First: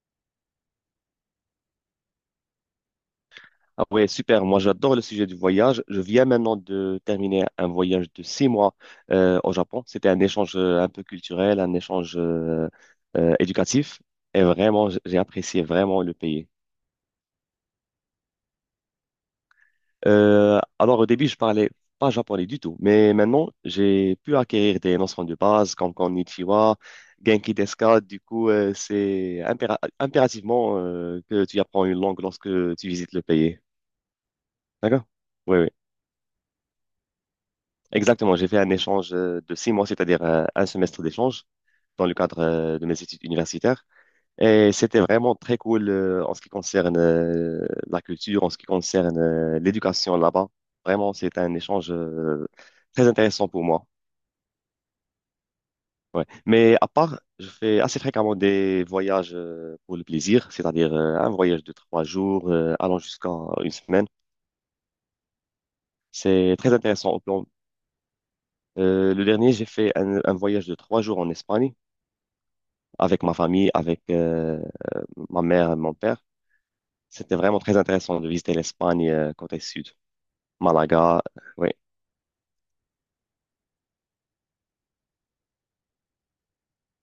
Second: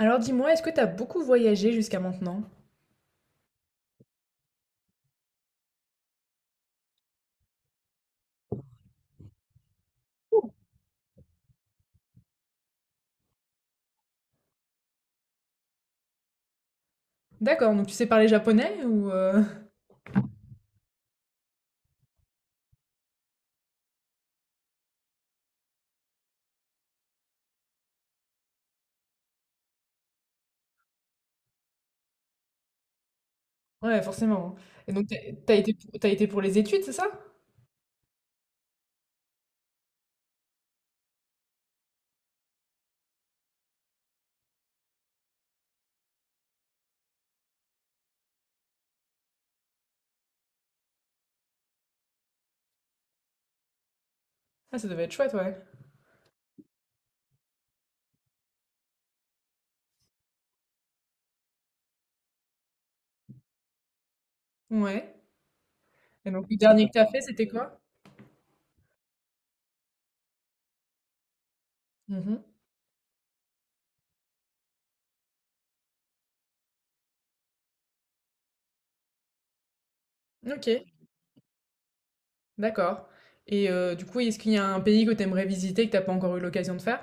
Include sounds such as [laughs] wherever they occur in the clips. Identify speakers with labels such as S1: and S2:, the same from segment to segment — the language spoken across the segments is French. S1: Alors dis-moi, est-ce que t'as beaucoup voyagé jusqu'à maintenant?
S2: Ah ouais, super. Moi, j'adore le sujet du voyage. Je viens maintenant de terminer un voyage de 6 mois au Japon. C'était un échange un peu culturel, un échange éducatif. Et vraiment, j'ai apprécié vraiment le pays.
S1: D'accord, donc tu sais parler japonais ou
S2: Alors, au début, je parlais pas japonais du tout. Mais maintenant, j'ai pu acquérir des notions de base comme Konnichiwa, Genki desu ka. Du coup, c'est impérativement que tu apprends une langue lorsque tu visites le pays.
S1: [laughs] Ouais, forcément. Et
S2: D'accord?
S1: donc t'as t'as
S2: Oui, oui.
S1: été pour, t'as été pour les études, c'est ça?
S2: Exactement, j'ai fait un échange de 6 mois, c'est-à-dire un semestre d'échange dans le cadre de mes études universitaires. Et c'était vraiment très cool en ce qui concerne la culture, en ce qui concerne l'éducation là-bas. Vraiment, c'est un échange très intéressant pour moi.
S1: Ah, ça devait être chouette, ouais.
S2: Ouais. Mais à part, je fais assez fréquemment des voyages pour le plaisir, c'est-à-dire un voyage de 3 jours allant jusqu'à une semaine.
S1: Ouais. Et donc
S2: C'est
S1: le
S2: très
S1: dernier que t'as
S2: intéressant au
S1: fait,
S2: plan.
S1: c'était quoi?
S2: Le dernier, j'ai fait un voyage de trois jours en Espagne,
S1: Mhm.
S2: avec ma famille, avec ma mère et mon père. C'était vraiment très intéressant de visiter l'Espagne côté sud,
S1: Ok,
S2: Malaga, oui.
S1: d'accord. Et du coup, est-ce qu'il y a un pays que t'aimerais visiter que t'as pas encore eu l'occasion de faire?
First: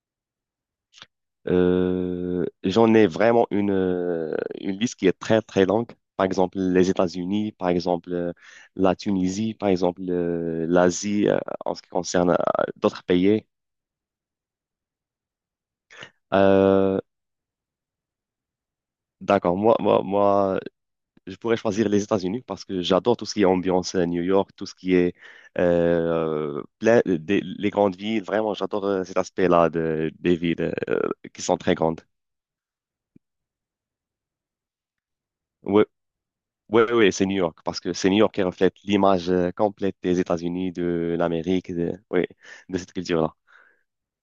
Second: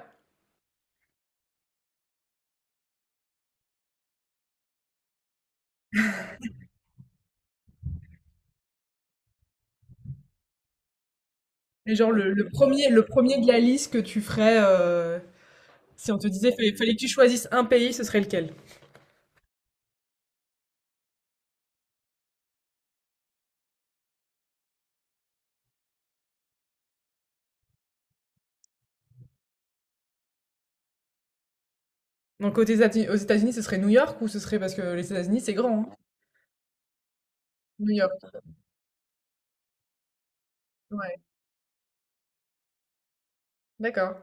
S2: J'en ai vraiment une liste qui est très, très longue. Par exemple, les États-Unis, par exemple, la Tunisie, par exemple, l'Asie, en ce qui
S1: Et genre
S2: concerne
S1: le, le premier,
S2: d'autres
S1: le premier
S2: pays.
S1: de la liste que tu ferais, si on te disait fallait
S2: Euh,
S1: que tu choisisses un pays, ce serait lequel?
S2: d'accord, moi, je pourrais choisir les États-Unis parce que j'adore tout ce qui est ambiance à New York, tout ce qui est plein les grandes villes. Vraiment, j'adore cet aspect-là de, des villes qui sont très grandes.
S1: Donc aux États-Unis, ce serait New York ou ce serait parce que les États-Unis, c'est grand,
S2: Oui,
S1: hein?
S2: oui, oui, c'est New York parce
S1: New
S2: que c'est New
S1: York.
S2: York qui reflète l'image complète des États-Unis, de
S1: Ouais.
S2: l'Amérique, de, oui, de cette culture-là.
S1: D'accord.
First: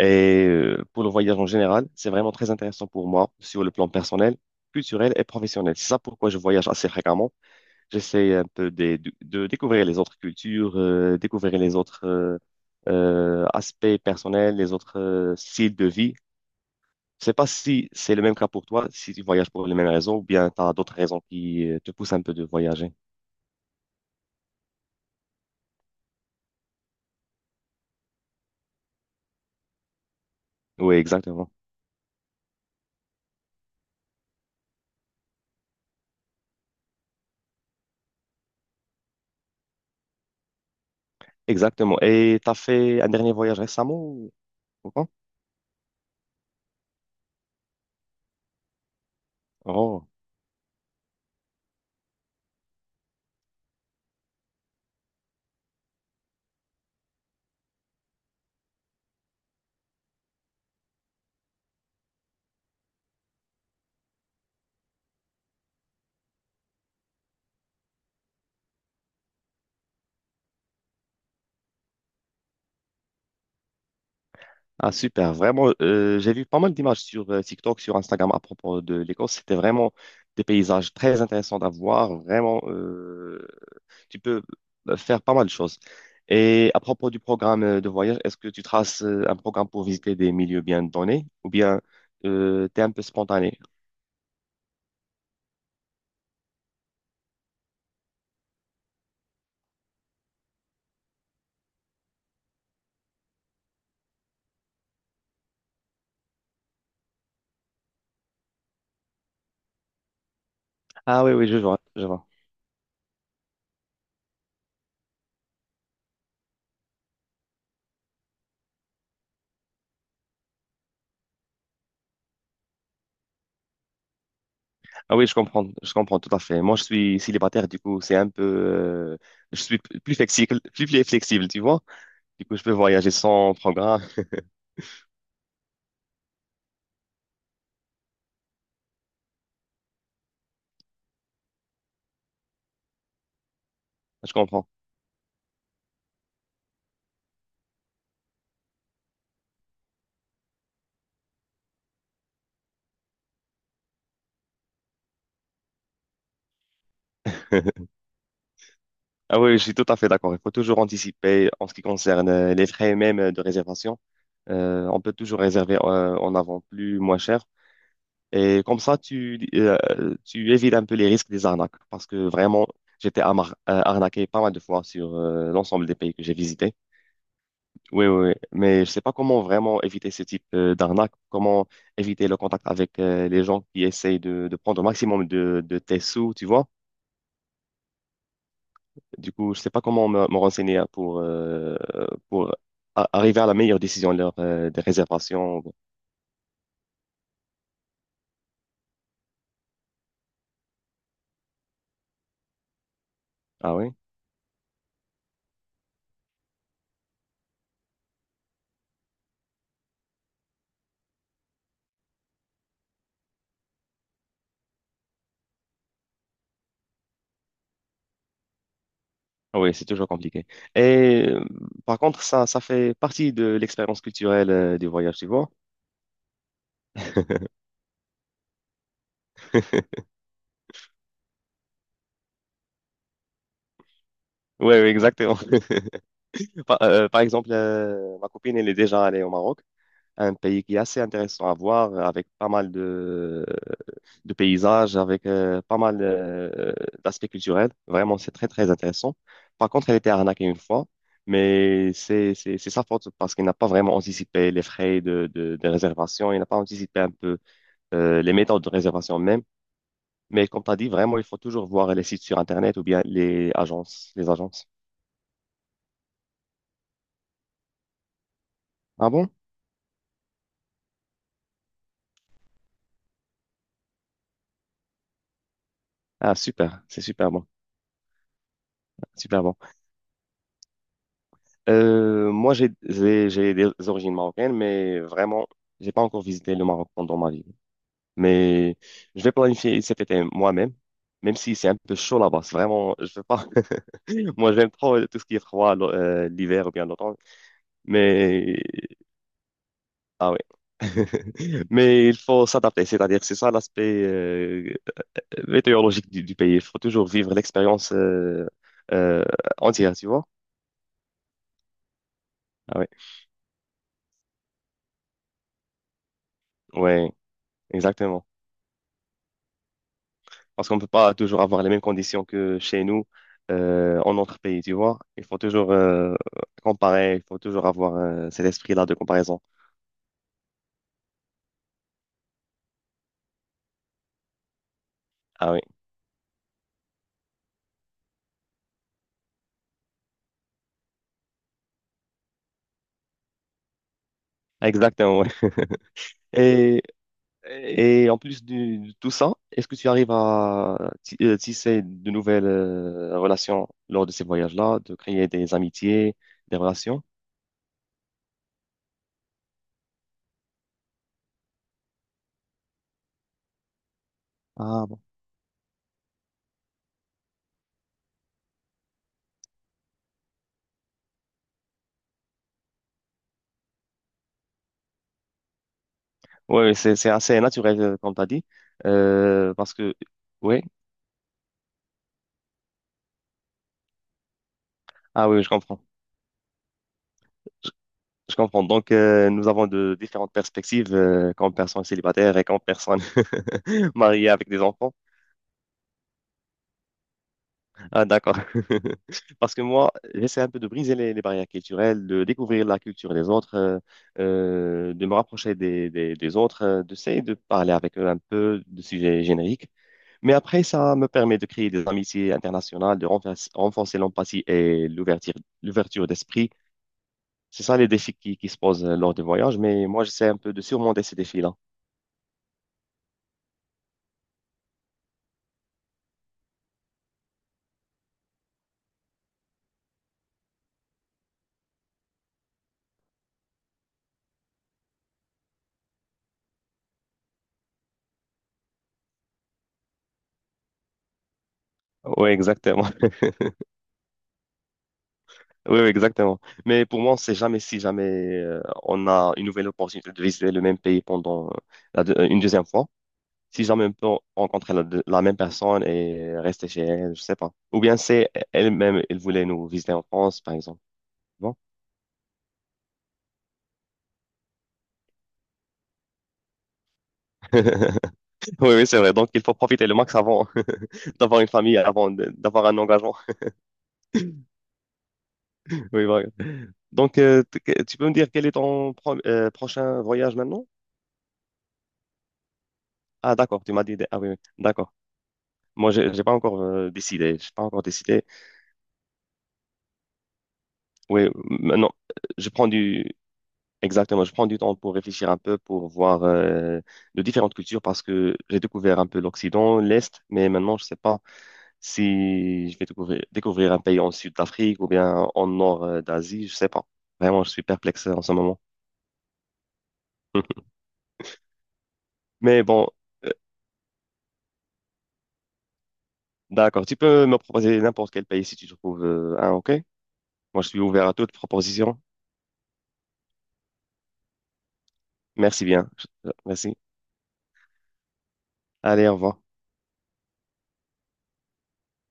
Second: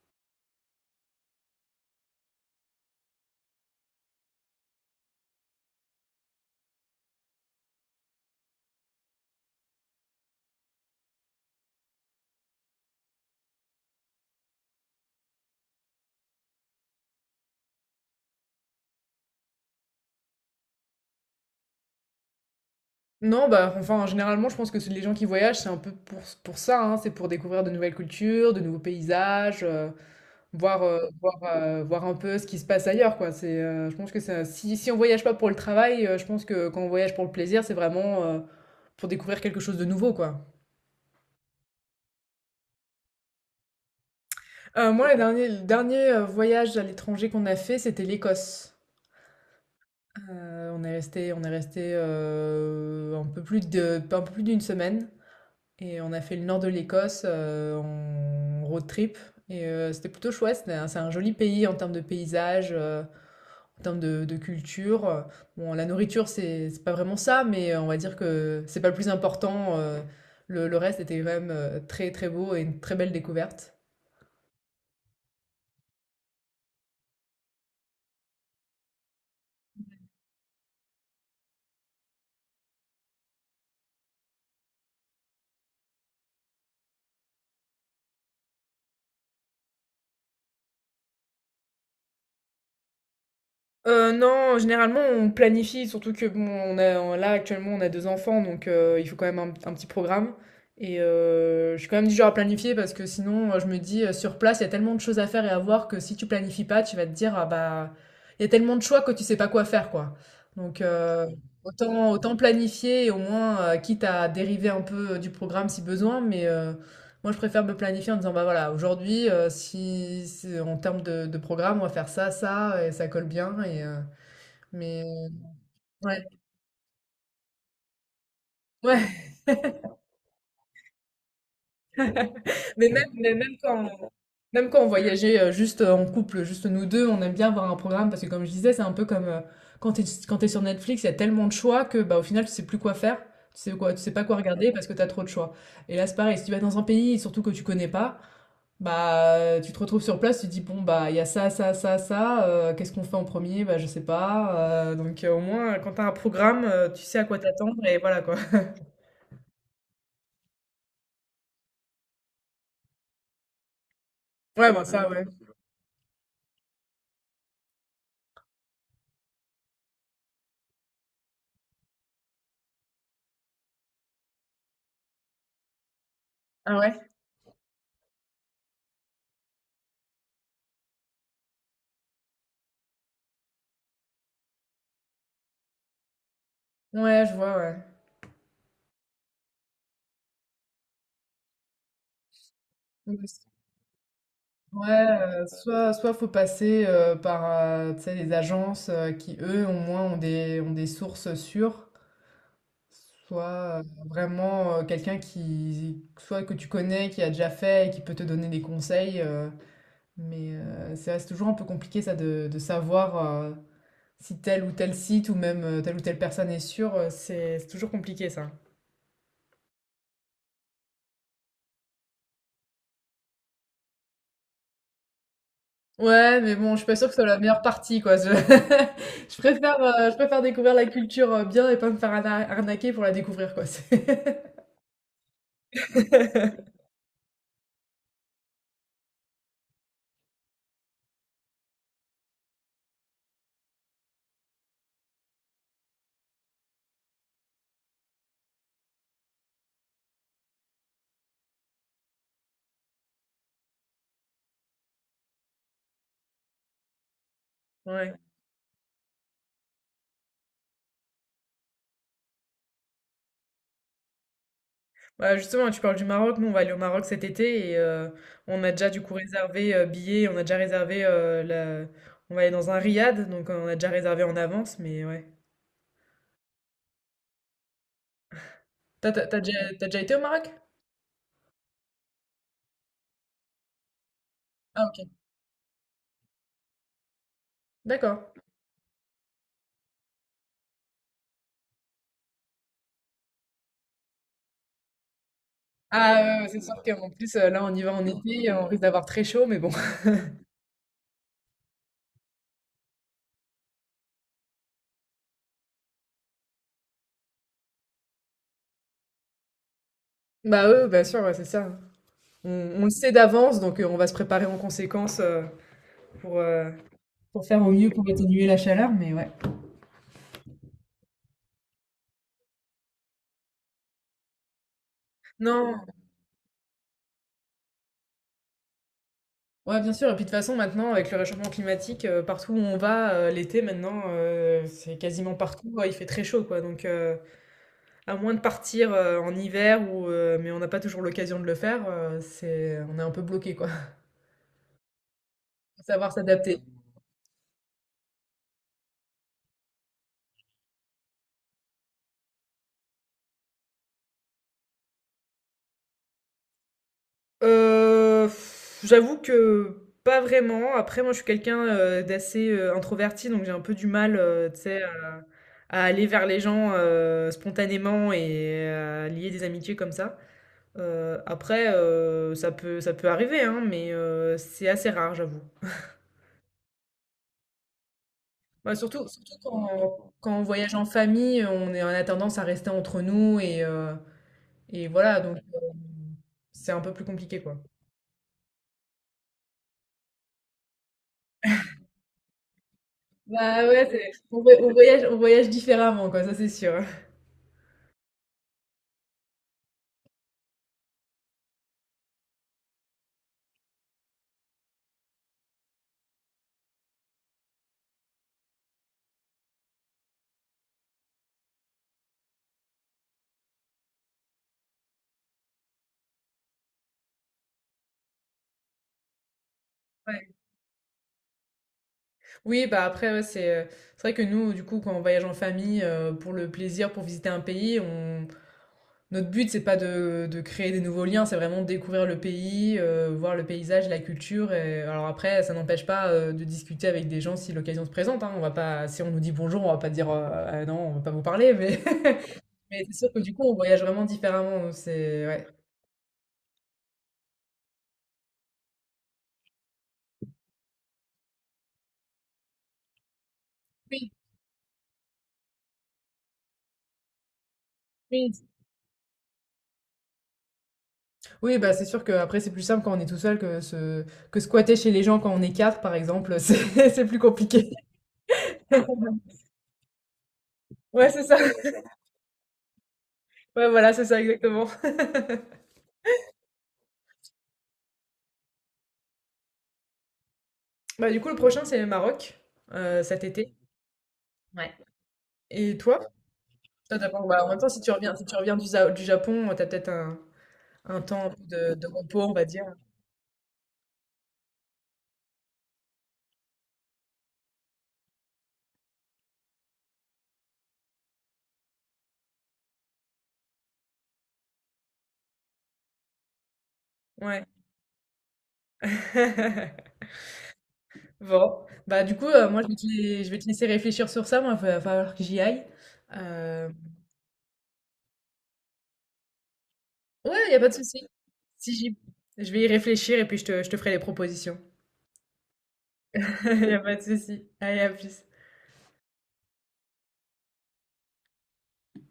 S2: Et pour le voyage en général, c'est vraiment très intéressant pour moi sur le plan personnel, culturel et professionnel. C'est ça pourquoi je voyage assez fréquemment. J'essaie un peu de découvrir les autres cultures, découvrir les autres aspects personnels, les autres styles de vie. Je sais pas si c'est le même cas pour toi, si tu voyages pour les mêmes raisons ou bien tu as d'autres raisons qui te poussent un peu de voyager.
S1: Non, bah, enfin, généralement, je pense que les gens qui voyagent, c'est un peu pour ça, hein, c'est pour découvrir de nouvelles cultures, de nouveaux paysages, euh, voir,
S2: Oui,
S1: euh, voir,
S2: exactement.
S1: euh, voir un peu ce qui se passe ailleurs, quoi. Je pense que ça, si on voyage pas pour le travail, je pense que quand on voyage pour le plaisir, c'est vraiment pour découvrir quelque chose de nouveau, quoi.
S2: Exactement. Et tu as fait un dernier voyage récemment ou pas?
S1: Moi, le dernier voyage à l'étranger qu'on a fait, c'était l'Écosse.
S2: Oh.
S1: On est resté un peu plus d'une semaine. Et on a fait le nord de l'Écosse en road trip. Et c'était plutôt chouette. C'est un joli pays en termes de paysage, en termes de culture. Bon, la nourriture, c'est pas vraiment ça, mais on va dire que c'est pas le plus important. Le reste était quand même très très beau et une très belle découverte.
S2: Ah, super. Vraiment, j'ai vu pas mal d'images sur TikTok, sur Instagram à propos de l'Écosse. C'était vraiment des paysages très intéressants à voir, vraiment. Tu peux faire pas mal de choses. Et à propos du programme de voyage, est-ce que tu traces un programme pour visiter des milieux bien donnés ou bien t'es un peu spontané?
S1: Non, généralement, on planifie surtout que bon, on là, actuellement, on a 2 enfants donc il faut quand même un petit programme et je suis quand même du genre à planifier parce que sinon, je me dis, sur place, il y a tellement de choses à faire et à voir que si tu planifies pas, tu vas te dire: «Ah bah, il y a tellement de choix que tu sais pas quoi faire, quoi». Donc
S2: Ah
S1: heu,
S2: oui, oui, je vois, je
S1: autant
S2: vois.
S1: autant planifier et au moins, quitte à dériver un peu, du programme si besoin mais moi, je préfère me planifier en disant, bah voilà, aujourd'hui, en termes de programme, on va faire ça, ça, et ça colle bien. Et, mais
S2: Ah oui, je comprends
S1: ouais,
S2: tout à fait. Moi, je suis célibataire, du coup, c'est un peu,
S1: ouais.
S2: je suis plus flexible, plus flexible, tu vois. Du coup, je peux
S1: [laughs] Mais même,
S2: voyager sans programme.
S1: même quand on voyageait juste en couple, juste nous deux, on aime bien avoir un programme parce que, comme je disais, c'est un peu comme quand t'es sur Netflix, il y a tellement de choix que, bah, au final, tu sais plus quoi faire. Tu sais pas
S2: Je
S1: quoi
S2: comprends.
S1: regarder parce que t'as trop de choix. Et là, c'est pareil. Si tu vas dans un pays, surtout que tu connais pas. Bah, tu te retrouves sur place, tu te dis, bon, bah, il y a ça, ça, ça, ça, qu'est-ce qu'on fait en premier? Bah, je sais pas. Donc, au moins, quand t'as un programme, tu sais à quoi t'attendre
S2: [laughs]
S1: et voilà, quoi. [laughs]
S2: Ah oui, je suis tout à fait d'accord. Il faut toujours anticiper en ce qui concerne les frais même de réservation.
S1: Ouais, bah,
S2: On
S1: ça,
S2: peut
S1: ouais.
S2: toujours réserver en avant plus moins cher. Et comme ça, tu évites un peu les risques des arnaques. Parce que vraiment, j'étais arnaqué pas mal de fois sur l'ensemble des pays que j'ai visités.
S1: Ah ouais?
S2: Oui, oui, oui. Mais je ne sais pas comment vraiment éviter ce type d'arnaque. Comment éviter le contact avec les gens qui essayent de prendre au maximum de tes sous, tu vois.
S1: Ouais, je vois, ouais.
S2: Du coup, je ne sais pas comment me renseigner hein, pour
S1: Donc,
S2: arriver à la meilleure décision lors des
S1: ouais,
S2: réservations.
S1: soit faut passer par, tu sais, les agences qui, eux, au moins, ont des sources sûres,
S2: Ah
S1: soit
S2: oui?
S1: vraiment quelqu'un qui, soit que tu connais, qui a déjà fait et qui peut te donner des conseils. Mais ça reste toujours un peu compliqué ça de savoir si tel ou tel site ou même telle ou telle personne est sûre, c'est toujours compliqué ça.
S2: Oui, c'est toujours compliqué. Et par contre, ça fait partie de l'expérience culturelle du voyage, tu vois.
S1: Ouais, mais bon, je suis pas sûre que ce soit la meilleure
S2: [laughs]
S1: partie quoi. [laughs] Je préfère découvrir la culture bien et pas me faire arnaquer pour la découvrir quoi. [laughs]
S2: Oui, exactement. Par exemple, ma copine, elle est déjà allée au Maroc, un pays qui est assez intéressant à voir, avec pas mal de paysages, avec pas mal d'aspects culturels. Vraiment, c'est très, très intéressant. Par contre, elle était arnaquée une fois, mais c'est sa faute parce qu'elle n'a pas vraiment anticipé les frais de réservation, elle n'a pas anticipé un peu
S1: Ouais.
S2: les méthodes de réservation même. Mais comme tu as dit, vraiment, il faut toujours voir les sites sur Internet ou bien les agences, les agences.
S1: Bah justement, tu parles du Maroc. Nous, on va aller au Maroc cet été et on a déjà du
S2: Ah
S1: coup
S2: bon?
S1: réservé billets, on a déjà réservé la... On va aller dans un riad, donc on a déjà réservé en avance, mais ouais.
S2: Ah, super, c'est super bon,
S1: T'as t'as- t'as
S2: super bon.
S1: déjà, t'as déjà été au Maroc?
S2: Moi, j'ai des origines marocaines,
S1: Ah
S2: mais
S1: OK.
S2: vraiment, j'ai pas encore visité le Maroc pendant ma vie.
S1: D'accord.
S2: Mais je vais planifier cet été moi-même, même si c'est un peu chaud là-bas. C'est vraiment, je veux pas. [laughs] Moi, j'aime trop tout ce qui est froid,
S1: Ah, c'est
S2: l'hiver ou
S1: sûr
S2: bien
S1: qu'en
S2: l'automne.
S1: plus, là, on y va en été,
S2: Mais
S1: on risque d'avoir très chaud, mais bon. [laughs]
S2: ah ouais. [laughs] Mais il faut s'adapter, c'est-à-dire c'est ça l'aspect météorologique du pays. Il faut toujours vivre l'expérience euh, entière, tu vois?
S1: Bah, eux, bien sûr, ouais, c'est ça. On
S2: Ah
S1: on
S2: ouais,
S1: le sait d'avance, donc on va se préparer en conséquence, pour, heu
S2: ouais,
S1: pour faire au mieux pour
S2: exactement.
S1: atténuer la chaleur, mais ouais.
S2: Parce qu'on ne peut pas toujours avoir les mêmes conditions que chez nous en notre pays, tu vois? Il faut toujours
S1: Non,
S2: comparer, il faut toujours avoir cet esprit-là de comparaison.
S1: ouais, bien sûr et puis de toute façon, maintenant, avec le réchauffement climatique, partout où on va, l'été maintenant, c'est quasiment
S2: Ah oui,
S1: partout, il fait très chaud, quoi, donc à moins de partir, en hiver ou mais on n'a pas toujours l'occasion de le faire, c'est on est un peu bloqué, quoi. [laughs]
S2: exactement. Ouais.
S1: Faut savoir s'adapter.
S2: Et, et en plus tout ça, est-ce que tu arrives à tisser de nouvelles relations lors de ces voyages-là, de créer des amitiés, des relations?
S1: Heu, J'avoue que pas vraiment. Après moi, je suis quelqu'un, d'assez, introverti, donc j'ai un peu du mal, tu sais,
S2: Ah,
S1: à aller vers les gens, spontanément et à lier des amitiés comme ça. Après, ça peut arriver, hein, mais c'est assez rare, j'avoue.
S2: ouais, ouais, c'est assez naturel, comme tu as dit.
S1: Bah, surtout
S2: Parce que,
S1: quand on
S2: oui,
S1: voyage en famille, on a tendance à rester entre nous et et voilà,
S2: ah
S1: donc
S2: oui, je comprends.
S1: c'est un peu plus compliqué, quoi.
S2: Je, je comprends. Donc, nous avons de différentes perspectives, comme personne célibataire et comme personne
S1: Bah ouais,
S2: [laughs]
S1: c'est
S2: mariée
S1: on
S2: avec
S1: voy-
S2: des enfants.
S1: on voyage différemment, quoi, ça c'est sûr.
S2: Ah, d'accord. [laughs] Parce que moi, j'essaie un peu de briser les barrières culturelles, de découvrir la culture des autres, de me rapprocher des autres, d'essayer de parler avec eux un peu de sujets génériques. Mais après, ça me permet de créer des amitiés internationales, de renforcer l'empathie et l'ouverture d'esprit. C'est ça les défis qui se posent lors des voyages, mais moi,
S1: Ouais.
S2: j'essaie un peu de surmonter ces défis-là.
S1: Oui, bah après, ouais, c'est vrai que nous, du coup, quand on voyage en famille, pour le plaisir, pour visiter un pays, on... Notre but, c'est pas de créer des nouveaux liens, c'est vraiment de découvrir le pays, voir le paysage, la culture. Et... Alors après, ça n'empêche pas de discuter avec des gens si l'occasion se présente. Hein. On va pas... Si on nous dit bonjour, on va pas dire Ah non, on va pas vous parler, mais,
S2: Oui,
S1: [laughs]
S2: exactement.
S1: mais c'est sûr
S2: [laughs]
S1: que du coup, on voyage vraiment différemment. C'est... Ouais.
S2: Oui, oui, exactement. Mais pour moi, on sait jamais si jamais on a une nouvelle opportunité de visiter le même pays pendant une deuxième fois. Si jamais on
S1: Oui,
S2: peut rencontrer la même personne et rester chez elle, je sais pas. Ou bien c'est
S1: oui,
S2: elle-même, elle voulait nous visiter en France, par exemple.
S1: Oui, bah, c'est sûr qu'après, c'est plus simple quand on est tout seul que se que squatter chez les gens quand on est 4 par exemple, [laughs] c'est plus compliqué.
S2: [laughs] Oui, oui, c'est vrai. Donc,
S1: [laughs]
S2: il faut profiter le max avant
S1: Ouais,
S2: [laughs]
S1: c'est ça.
S2: d'avoir une famille, d'avoir un engagement.
S1: Ouais, voilà, c'est ça, exactement.
S2: [laughs] Oui, voilà. Donc, tu peux me dire quel est prochain voyage maintenant?
S1: Bah, du coup, le prochain, c'est le Maroc, cet
S2: Ah,
S1: été.
S2: d'accord, tu m'as dit. Des... Ah oui, oui, d'accord.
S1: Et
S2: Moi,
S1: toi?
S2: j'ai pas encore
S1: Toi, tu pas
S2: décidé.
S1: bah, en
S2: J'ai
S1: même
S2: pas
S1: temps, si
S2: encore
S1: tu reviens si
S2: décidé.
S1: tu reviens du Japon, t'as peut-être un
S2: Oui,
S1: temps de
S2: maintenant,
S1: repos, on va
S2: je
S1: dire.
S2: prends du... Exactement, je prends du temps pour réfléchir un peu, pour voir de différentes cultures, parce que j'ai découvert un peu l'Occident, l'Est, mais maintenant, je sais pas. Si je vais découvrir un pays en sud d'Afrique ou bien en nord d'Asie, je sais pas.
S1: Ouais.
S2: Vraiment, je suis perplexe en ce moment.
S1: [laughs]
S2: [laughs]
S1: Bon, bah, du coup, moi,
S2: Mais
S1: je vais
S2: bon,
S1: te je
S2: euh,
S1: vais te laisser réfléchir sur ça. Moi, il va falloir que j'y aille. Hem
S2: d'accord. Tu peux me proposer n'importe quel pays si tu trouves un, ok?
S1: Ouais, il y a
S2: Moi,
S1: pas
S2: je
S1: de
S2: suis
S1: souci.
S2: ouvert à toute
S1: Si j'y
S2: proposition.
S1: Je vais y réfléchir et puis je te ferai les propositions.
S2: Merci bien.
S1: [laughs] Il y
S2: Merci.
S1: a pas de souci. Allez, à plus.
S2: Allez, au revoir.